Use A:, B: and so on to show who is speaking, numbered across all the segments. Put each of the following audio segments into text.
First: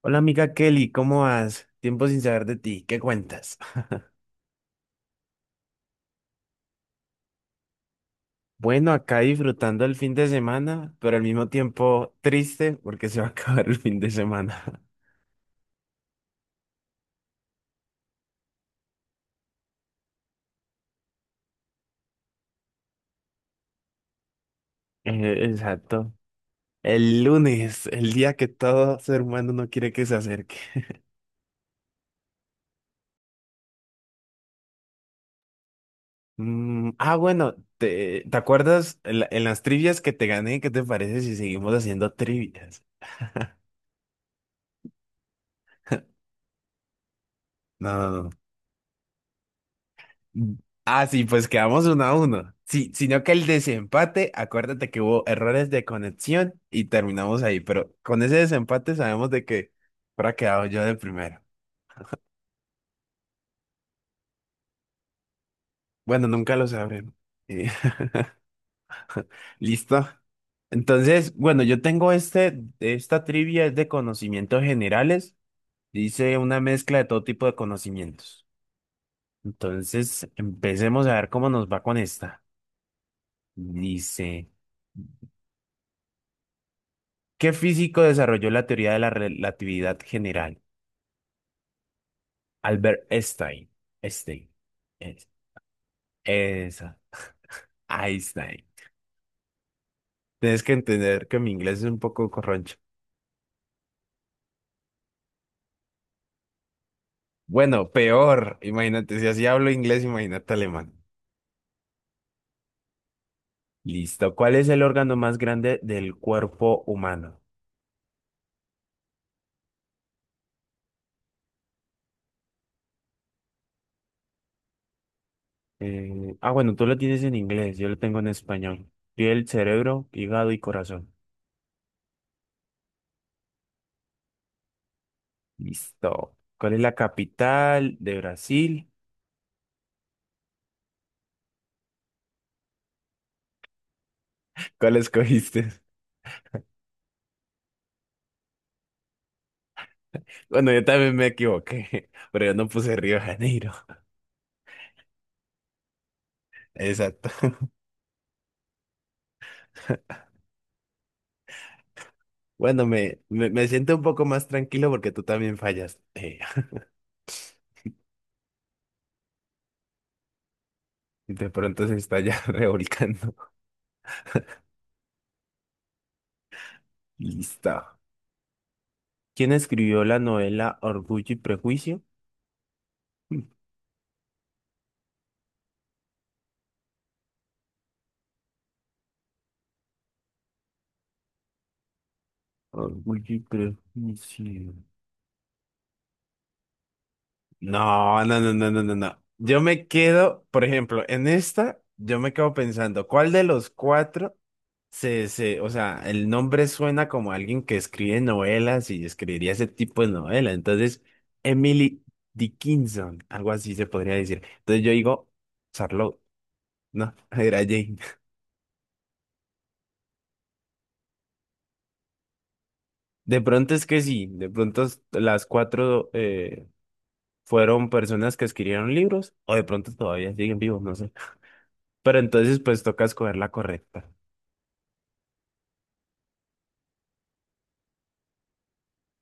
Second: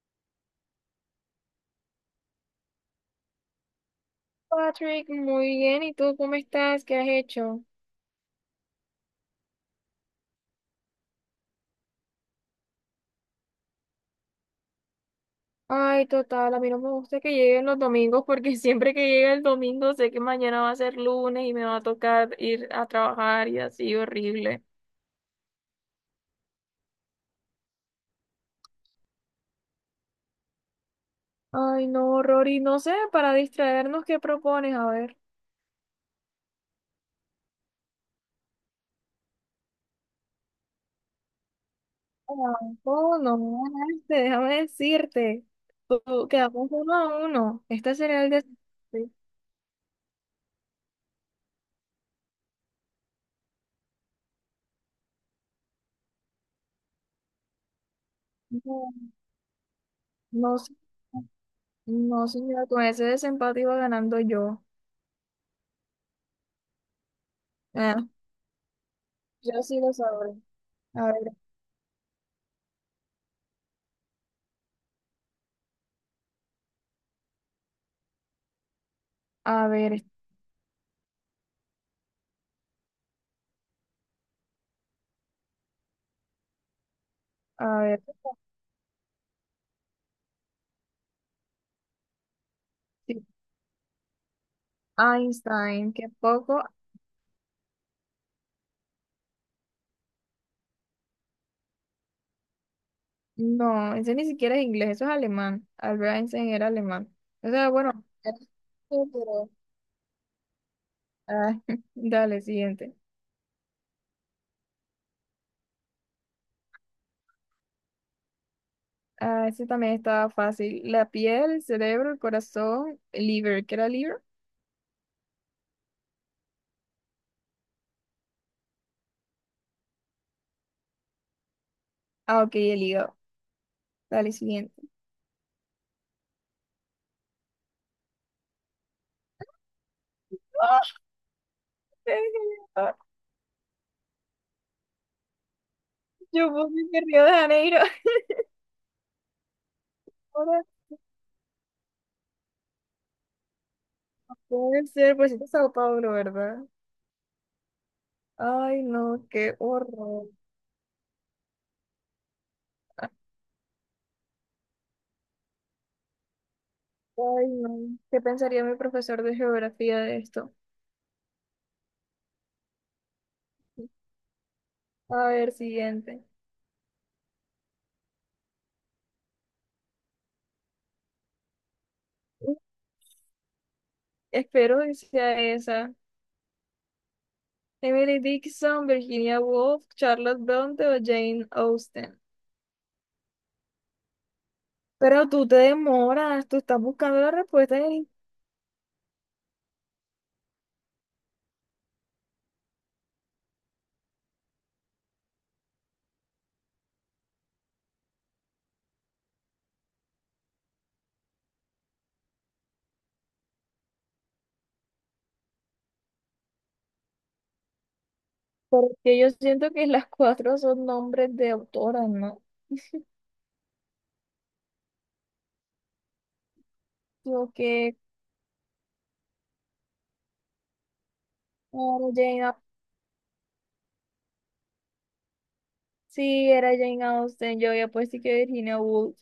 A: Hola amiga Kelly, ¿cómo vas? Tiempo sin saber de ti, ¿qué cuentas?
B: Patrick, muy bien. ¿Y tú cómo estás? ¿Qué has hecho?
A: Bueno, acá disfrutando el fin de semana, pero al mismo tiempo triste porque se va a acabar el fin de semana.
B: Ay, total, a mí no me gusta que lleguen los domingos porque siempre que llega el domingo sé que mañana va a ser lunes y me va a tocar ir a trabajar y así horrible.
A: Exacto. El lunes, el día que todo ser humano no quiere que se acerque.
B: Ay, no, Rory, no sé, para distraernos, ¿qué propones? A ver.
A: Bueno, ¿te acuerdas en, en las trivias que te gané? ¿Qué te parece si seguimos haciendo trivias?
B: No, no me ganaste, déjame decirte. Quedamos 1-1.
A: No,
B: Este
A: no,
B: sería el
A: no.
B: desempate.
A: Ah, sí, pues quedamos uno a uno. Sí, sino que el desempate, acuérdate que hubo errores de conexión y terminamos ahí, pero con ese
B: No,
A: desempate sabemos de que habrá
B: no,
A: quedado yo de primero.
B: no, señora, con ese desempate iba ganando yo.
A: Bueno, nunca lo sabremos. Eh,
B: Ah, yo sí lo
A: ¿listo?
B: sabré. A
A: Entonces,
B: ver,
A: bueno, yo tengo esta trivia es de conocimientos generales. Dice una mezcla de todo tipo de conocimientos.
B: a ver,
A: Entonces, empecemos a ver cómo nos va con esta. Dice, ¿qué
B: a
A: físico
B: ver.
A: desarrolló la teoría de la relatividad general? Albert
B: Sí,
A: Einstein. Einstein. Es-
B: Einstein, qué poco.
A: Esa. Einstein. Tienes que entender que mi inglés es un poco corroncho.
B: No, ese ni siquiera es inglés, eso es alemán. Albert Einstein era alemán. O sea,
A: Bueno,
B: bueno, sí,
A: peor. Imagínate, si así
B: pero-
A: hablo inglés, imagínate alemán.
B: ah, dale, siguiente.
A: Listo. ¿Cuál es el órgano más grande del cuerpo humano?
B: Ah, ese también estaba fácil. La piel, el cerebro, el corazón, el liver. ¿Qué era liver?
A: Bueno, tú lo tienes en inglés, yo lo tengo en español. Piel, cerebro, hígado y corazón.
B: Ah, ok, el hígado. Dale, siguiente.
A: Listo. ¿Cuál es la capital de Brasil?
B: ¡Ah!
A: ¿Cuál escogiste?
B: Yo puse que Río de Janeiro. Ahora
A: Bueno, yo también me equivoqué, pero yo no puse Río de Janeiro.
B: puede ser, pues es Sao Paulo, ¿verdad?
A: Exacto.
B: Ay, no, qué horror.
A: Bueno, me siento un poco más tranquilo porque tú también fallas.
B: Ay, no. ¿Qué pensaría mi profesor de geografía de esto?
A: Y de pronto se está ya revolcando.
B: A ver, siguiente.
A: Listo. ¿Quién escribió la novela Orgullo y Prejuicio?
B: Espero que sea esa. Emily Dickinson, Virginia Woolf, Charlotte Bronte o Jane Austen.
A: Orgullo y Prejuicio.
B: Pero tú te demoras, tú estás buscando la respuesta en el.
A: No, no, no, no, no, no, no. Yo me quedo, por ejemplo, en esta, yo me quedo pensando, ¿cuál de los cuatro? O sea, el nombre suena como alguien que escribe novelas y escribiría ese tipo de novela. Entonces, Emily Dickinson, algo así se podría decir. Entonces yo digo, Charlotte, no, era Jane.
B: Porque yo siento que las cuatro son nombres de autoras, ¿no?
A: De pronto es que sí, de pronto las cuatro
B: Yo
A: fueron
B: que,
A: personas que escribieron libros, o de pronto todavía siguen vivos, no sé.
B: claro,
A: Pero
B: Jane...
A: entonces,
B: Au-
A: pues toca escoger la correcta.
B: Sí, era Jane Austen, yo ya pues sí que Virginia Woolf.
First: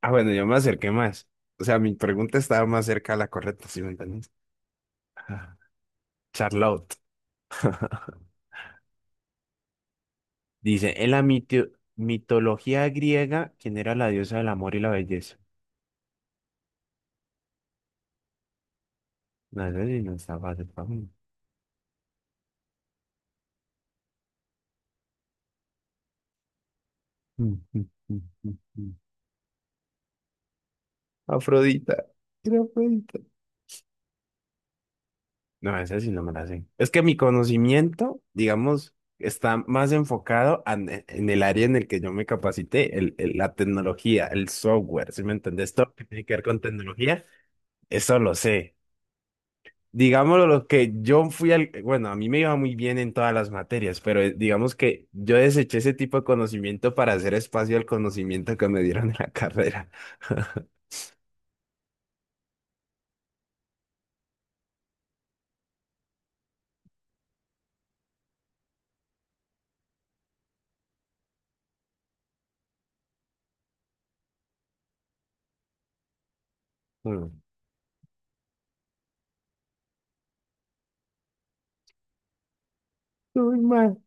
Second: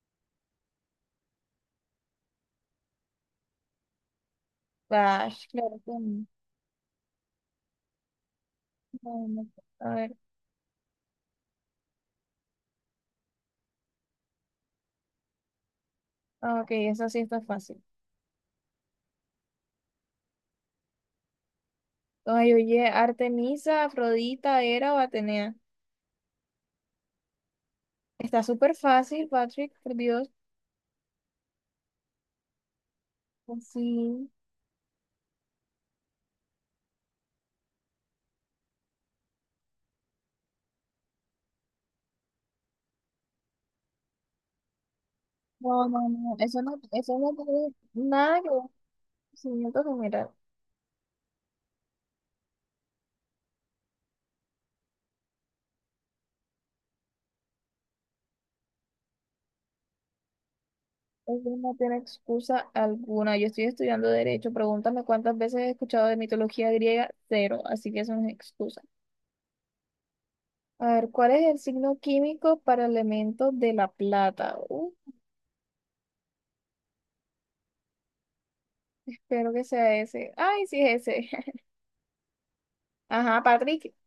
A: Ah, bueno, yo me acerqué más. O sea, ¿mi pregunta estaba más cerca a la correcta, si me entiendes?
B: Bash, claro que no.
A: Charlotte.
B: No, no. A ver,
A: Dice, en la mitología griega, ¿quién era la diosa del amor y la belleza?
B: ah, ok, esa sí está fácil.
A: No, eso sí no está fácil para mí.
B: Ay, oye, Artemisa, Afrodita, Hera o Atenea.
A: Mm, mm, mm,
B: Está
A: mm,
B: súper
A: mm.
B: fácil, Patrick, por Dios.
A: Afrodita. Era Afrodita.
B: Sí.
A: No, esa sí no me la sé. Es que mi conocimiento, digamos, está más enfocado en el área en el que yo me capacité, la tecnología, el software, ¿sí me entendés? Todo
B: No,
A: lo que
B: no,
A: tiene que
B: no.
A: ver con
B: Eso no, eso
A: tecnología,
B: no tiene
A: eso lo
B: nada que ver con
A: sé.
B: conocimiento general.
A: Digámoslo, lo que yo fui al, bueno, a mí me iba muy bien en todas las materias, pero digamos que yo deseché ese tipo de conocimiento para hacer espacio al conocimiento que me dieron en la carrera.
B: Eso no tiene excusa alguna. Yo estoy estudiando derecho. Pregúntame cuántas veces he escuchado de mitología griega, cero. Así que eso no es excusa. A ver, ¿cuál es el signo químico para el elemento de la plata?
A: Mm.
B: Espero que sea ese. Ay, sí es ese. Ajá,
A: Muy
B: Patrick.
A: mal.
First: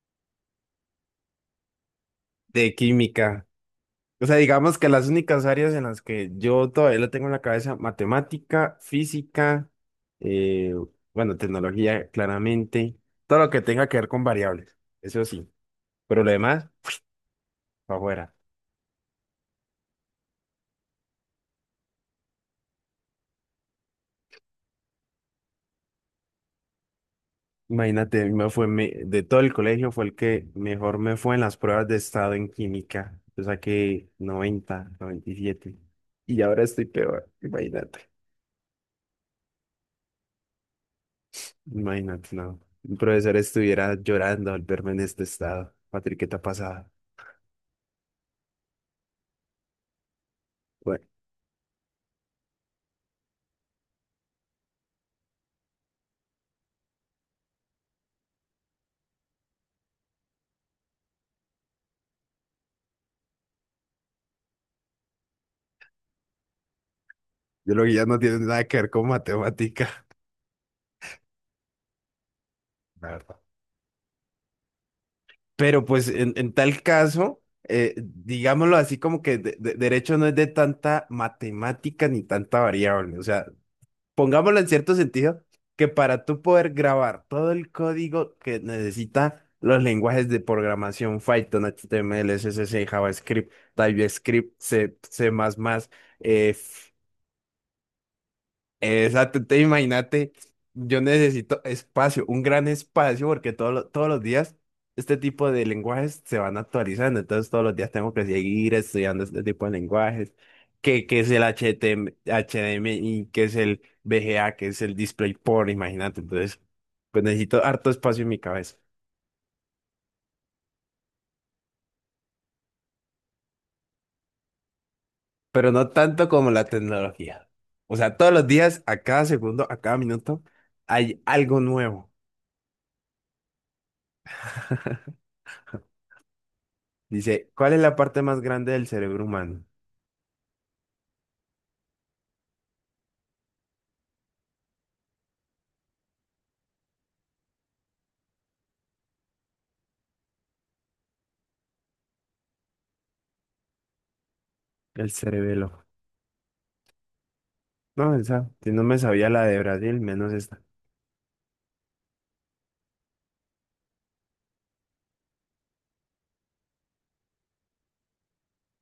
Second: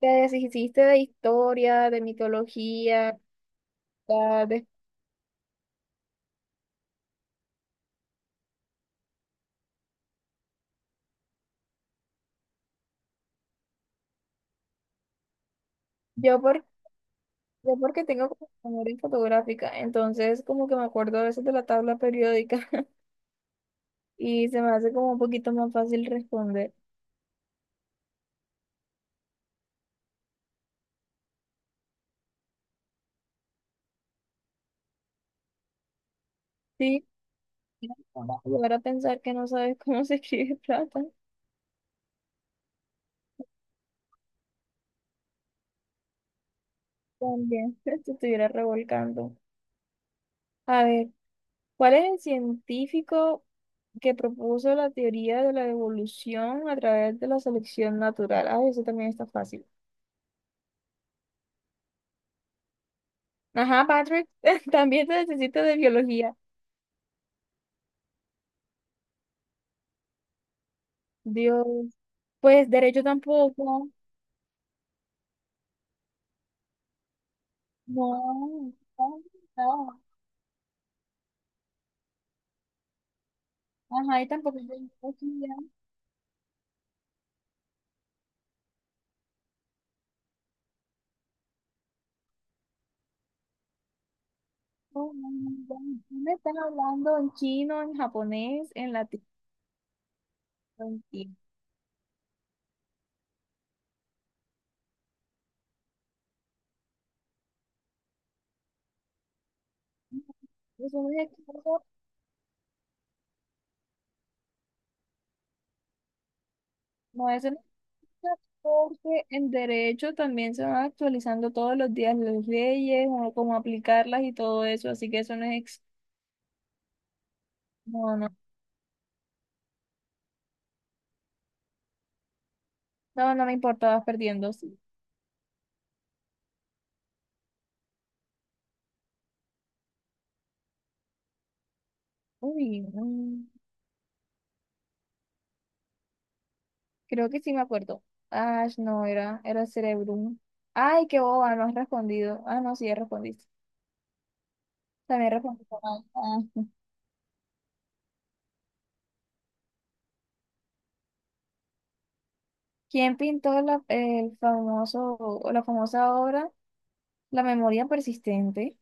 B: Te deshiciste de historia, de
A: De
B: mitología,
A: química. O sea,
B: ta- de-
A: digamos que las únicas áreas en las que yo todavía lo tengo en la cabeza, matemática, física, eh, bueno, tecnología, claramente, todo lo que tenga que ver con variables, eso sí, pero lo
B: Yo, por,
A: demás,
B: yo
A: para
B: porque tengo
A: afuera.
B: como memoria fotográfica, entonces como que me acuerdo a veces de la tabla periódica y se me hace como un poquito más fácil responder.
A: Imagínate, a mí de todo el colegio fue el que mejor me fue en las pruebas de estado en química. Yo saqué 90, 97. Y siete. Y ahora estoy
B: Sí,
A: peor. Imagínate.
B: ahora a pensar que no sabes cómo se escribe plata,
A: Imagínate, no. Un profesor estuviera llorando al verme en este estado. Patrick, ¿qué te ha pasado?
B: también te estuviera revolcando. A
A: Bueno,
B: ver, ¿cuál es el científico que propuso la teoría de la evolución a través de la selección natural? Ah, eso también está fácil. Ajá, Patrick, también se necesita de biología.
A: yo lo que ya no tiene nada que ver con matemática,
B: Dios, pues derecho
A: la verdad.
B: tampoco.
A: Pero pues en tal caso,
B: No,
A: digámoslo así como
B: no,
A: que
B: no.
A: derecho no es de tanta matemática ni tanta variable. O sea,
B: Ajá, y tampoco
A: pongámoslo
B: es
A: en
B: de
A: cierto sentido,
B: biología.
A: que para tú poder grabar todo el código que necesita los lenguajes de programación, Python, H T M L, C, HTML, CSS, JavaScript, TypeScript, C,
B: No,
A: C++,
B: no, no, no. No. Me
A: eh,
B: están hablando en chino, en japonés, en latín,
A: exacto, te imagínate,
B: en
A: yo
B: chino.
A: necesito espacio, un gran espacio, porque todos los días este tipo de lenguajes se van actualizando, entonces todos los días tengo que seguir estudiando este tipo de lenguajes,
B: Eso no
A: que es
B: es
A: el
B: excusa,
A: HDMI, que es el VGA, que es el DisplayPort, imagínate, entonces pues
B: no es una
A: necesito harto espacio
B: excusa,
A: en mi cabeza,
B: porque en derecho también se van actualizando todos los días las leyes, o cómo aplicarlas y todo eso, así que eso no es
A: pero
B: ex-
A: no tanto como la tecnología. O
B: No,
A: sea,
B: no,
A: todos los días, a cada segundo, a cada minuto, hay algo nuevo.
B: no, no me importa, vas perdiendo. Sí.
A: Dice, ¿cuál es la parte más grande del cerebro humano?
B: Uy, no. Creo que sí me acuerdo. Ah, no, era Cerebrum. Ay, qué boba, no has respondido. Ah, no, sí, ya respondiste.
A: El
B: También respondiste
A: cerebelo.
B: mal. Ah. Sí.
A: No, esa, si no me sabía la de Brasil, menos esta.
B: ¿Quién pintó la, el famoso, o la famosa obra La memoria persistente?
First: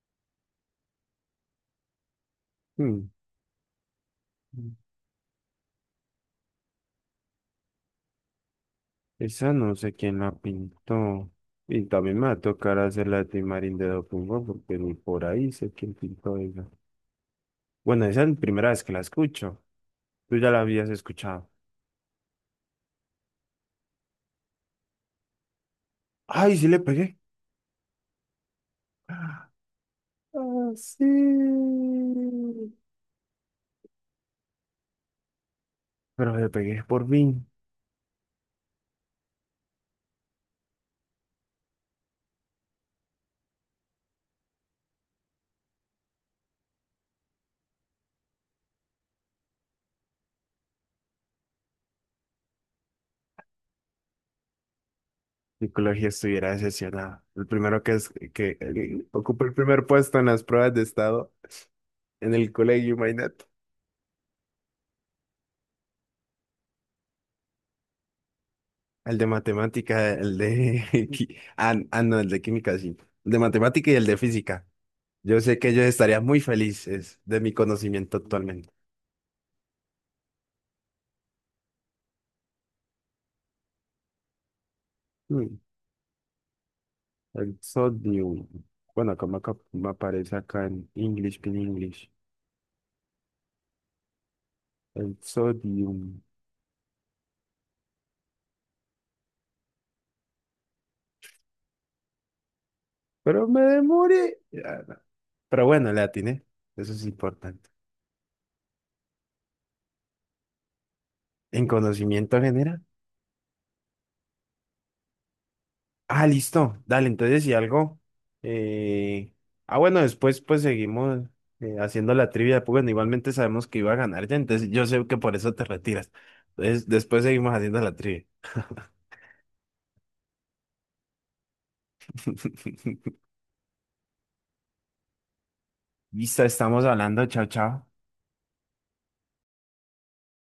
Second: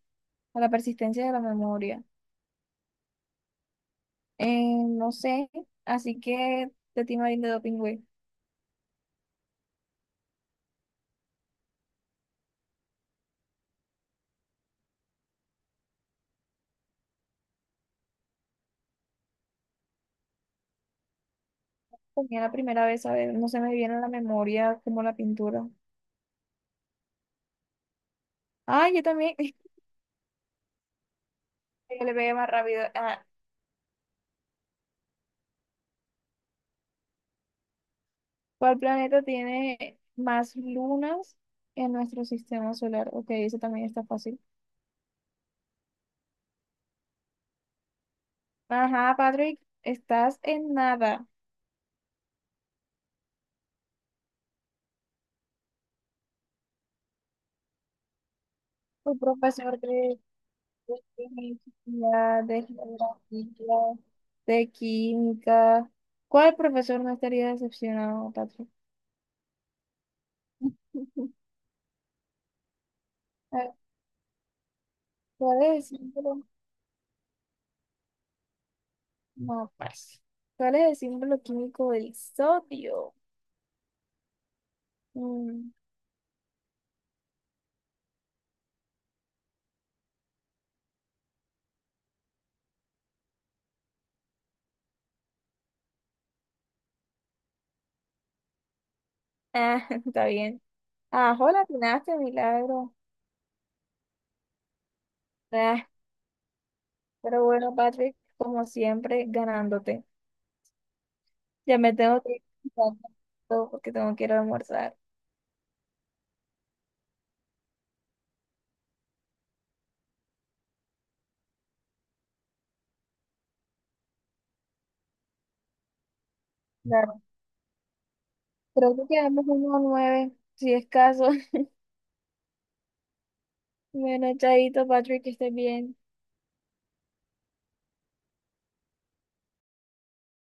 B: O la persistencia de la memoria.
A: Hmm,
B: No sé, así que de ti, Marín de Doping, güey.
A: Esa no sé quién la pintó. Y también me va a tocar hacer la de Timarín de Documbo porque ni por ahí sé quién pintó esa. Bueno, esa es la primera vez que la escucho. Tú ya la habías escuchado.
B: Tenía la primera vez, a ver, no se me viene a la memoria como la pintura.
A: ¡Ay, sí le pegué!
B: Ay, yo también.
A: ¡Ah, sí!
B: Yo le pegué más rápido. Ah,
A: Pero le pegué por fin.
B: ¿cuál planeta tiene más lunas en nuestro sistema solar? Ok, eso también está fácil. Ajá, Patrick, estás en nada.
A: Psicología estuviera decepcionada. El primero que es que
B: Tu
A: ocupa el
B: profesor
A: primer
B: de,
A: puesto en las pruebas de
B: de
A: estado en
B: física,
A: el
B: de
A: colegio, imagínate.
B: geografía, de química. ¿Cuál profesor no estaría decepcionado, Patrick?
A: El de matemática, el de no, el de química, sí. El de
B: A
A: matemática y el de física. Yo sé
B: ¿Cuál
A: que ellos
B: es el
A: estarían muy
B: símbolo?
A: felices de mi conocimiento actualmente.
B: No, pues. ¿Cuál es el símbolo químico del sodio?
A: Mm,
B: Mm,
A: El sodium. Bueno, como acá me aparece acá en English, en English. El sodium.
B: Está bien. Ah, hola, atinaste, milagro.
A: Pero me demoré. Ya, no. Pero
B: Ah,
A: bueno, le atiné. Eso es
B: Pero
A: importante.
B: bueno, Patrick, como siempre, ganándote.
A: En
B: Ya me tengo que
A: conocimiento
B: ir
A: general.
B: todo porque tengo que ir a almorzar.
A: Ah, listo. Dale, entonces si algo. eh, Ah, bueno, después pues seguimos haciendo la trivia. Pues, bueno, igualmente sabemos que iba a ganar ya, entonces yo sé que por eso te retiras. Entonces
B: Claro.
A: después seguimos haciendo la trivia.
B: Creo que quedamos 1-9, si es caso. Bueno, chaito, Patrick, que estés bien.
A: Listo, estamos hablando. Chao, chao.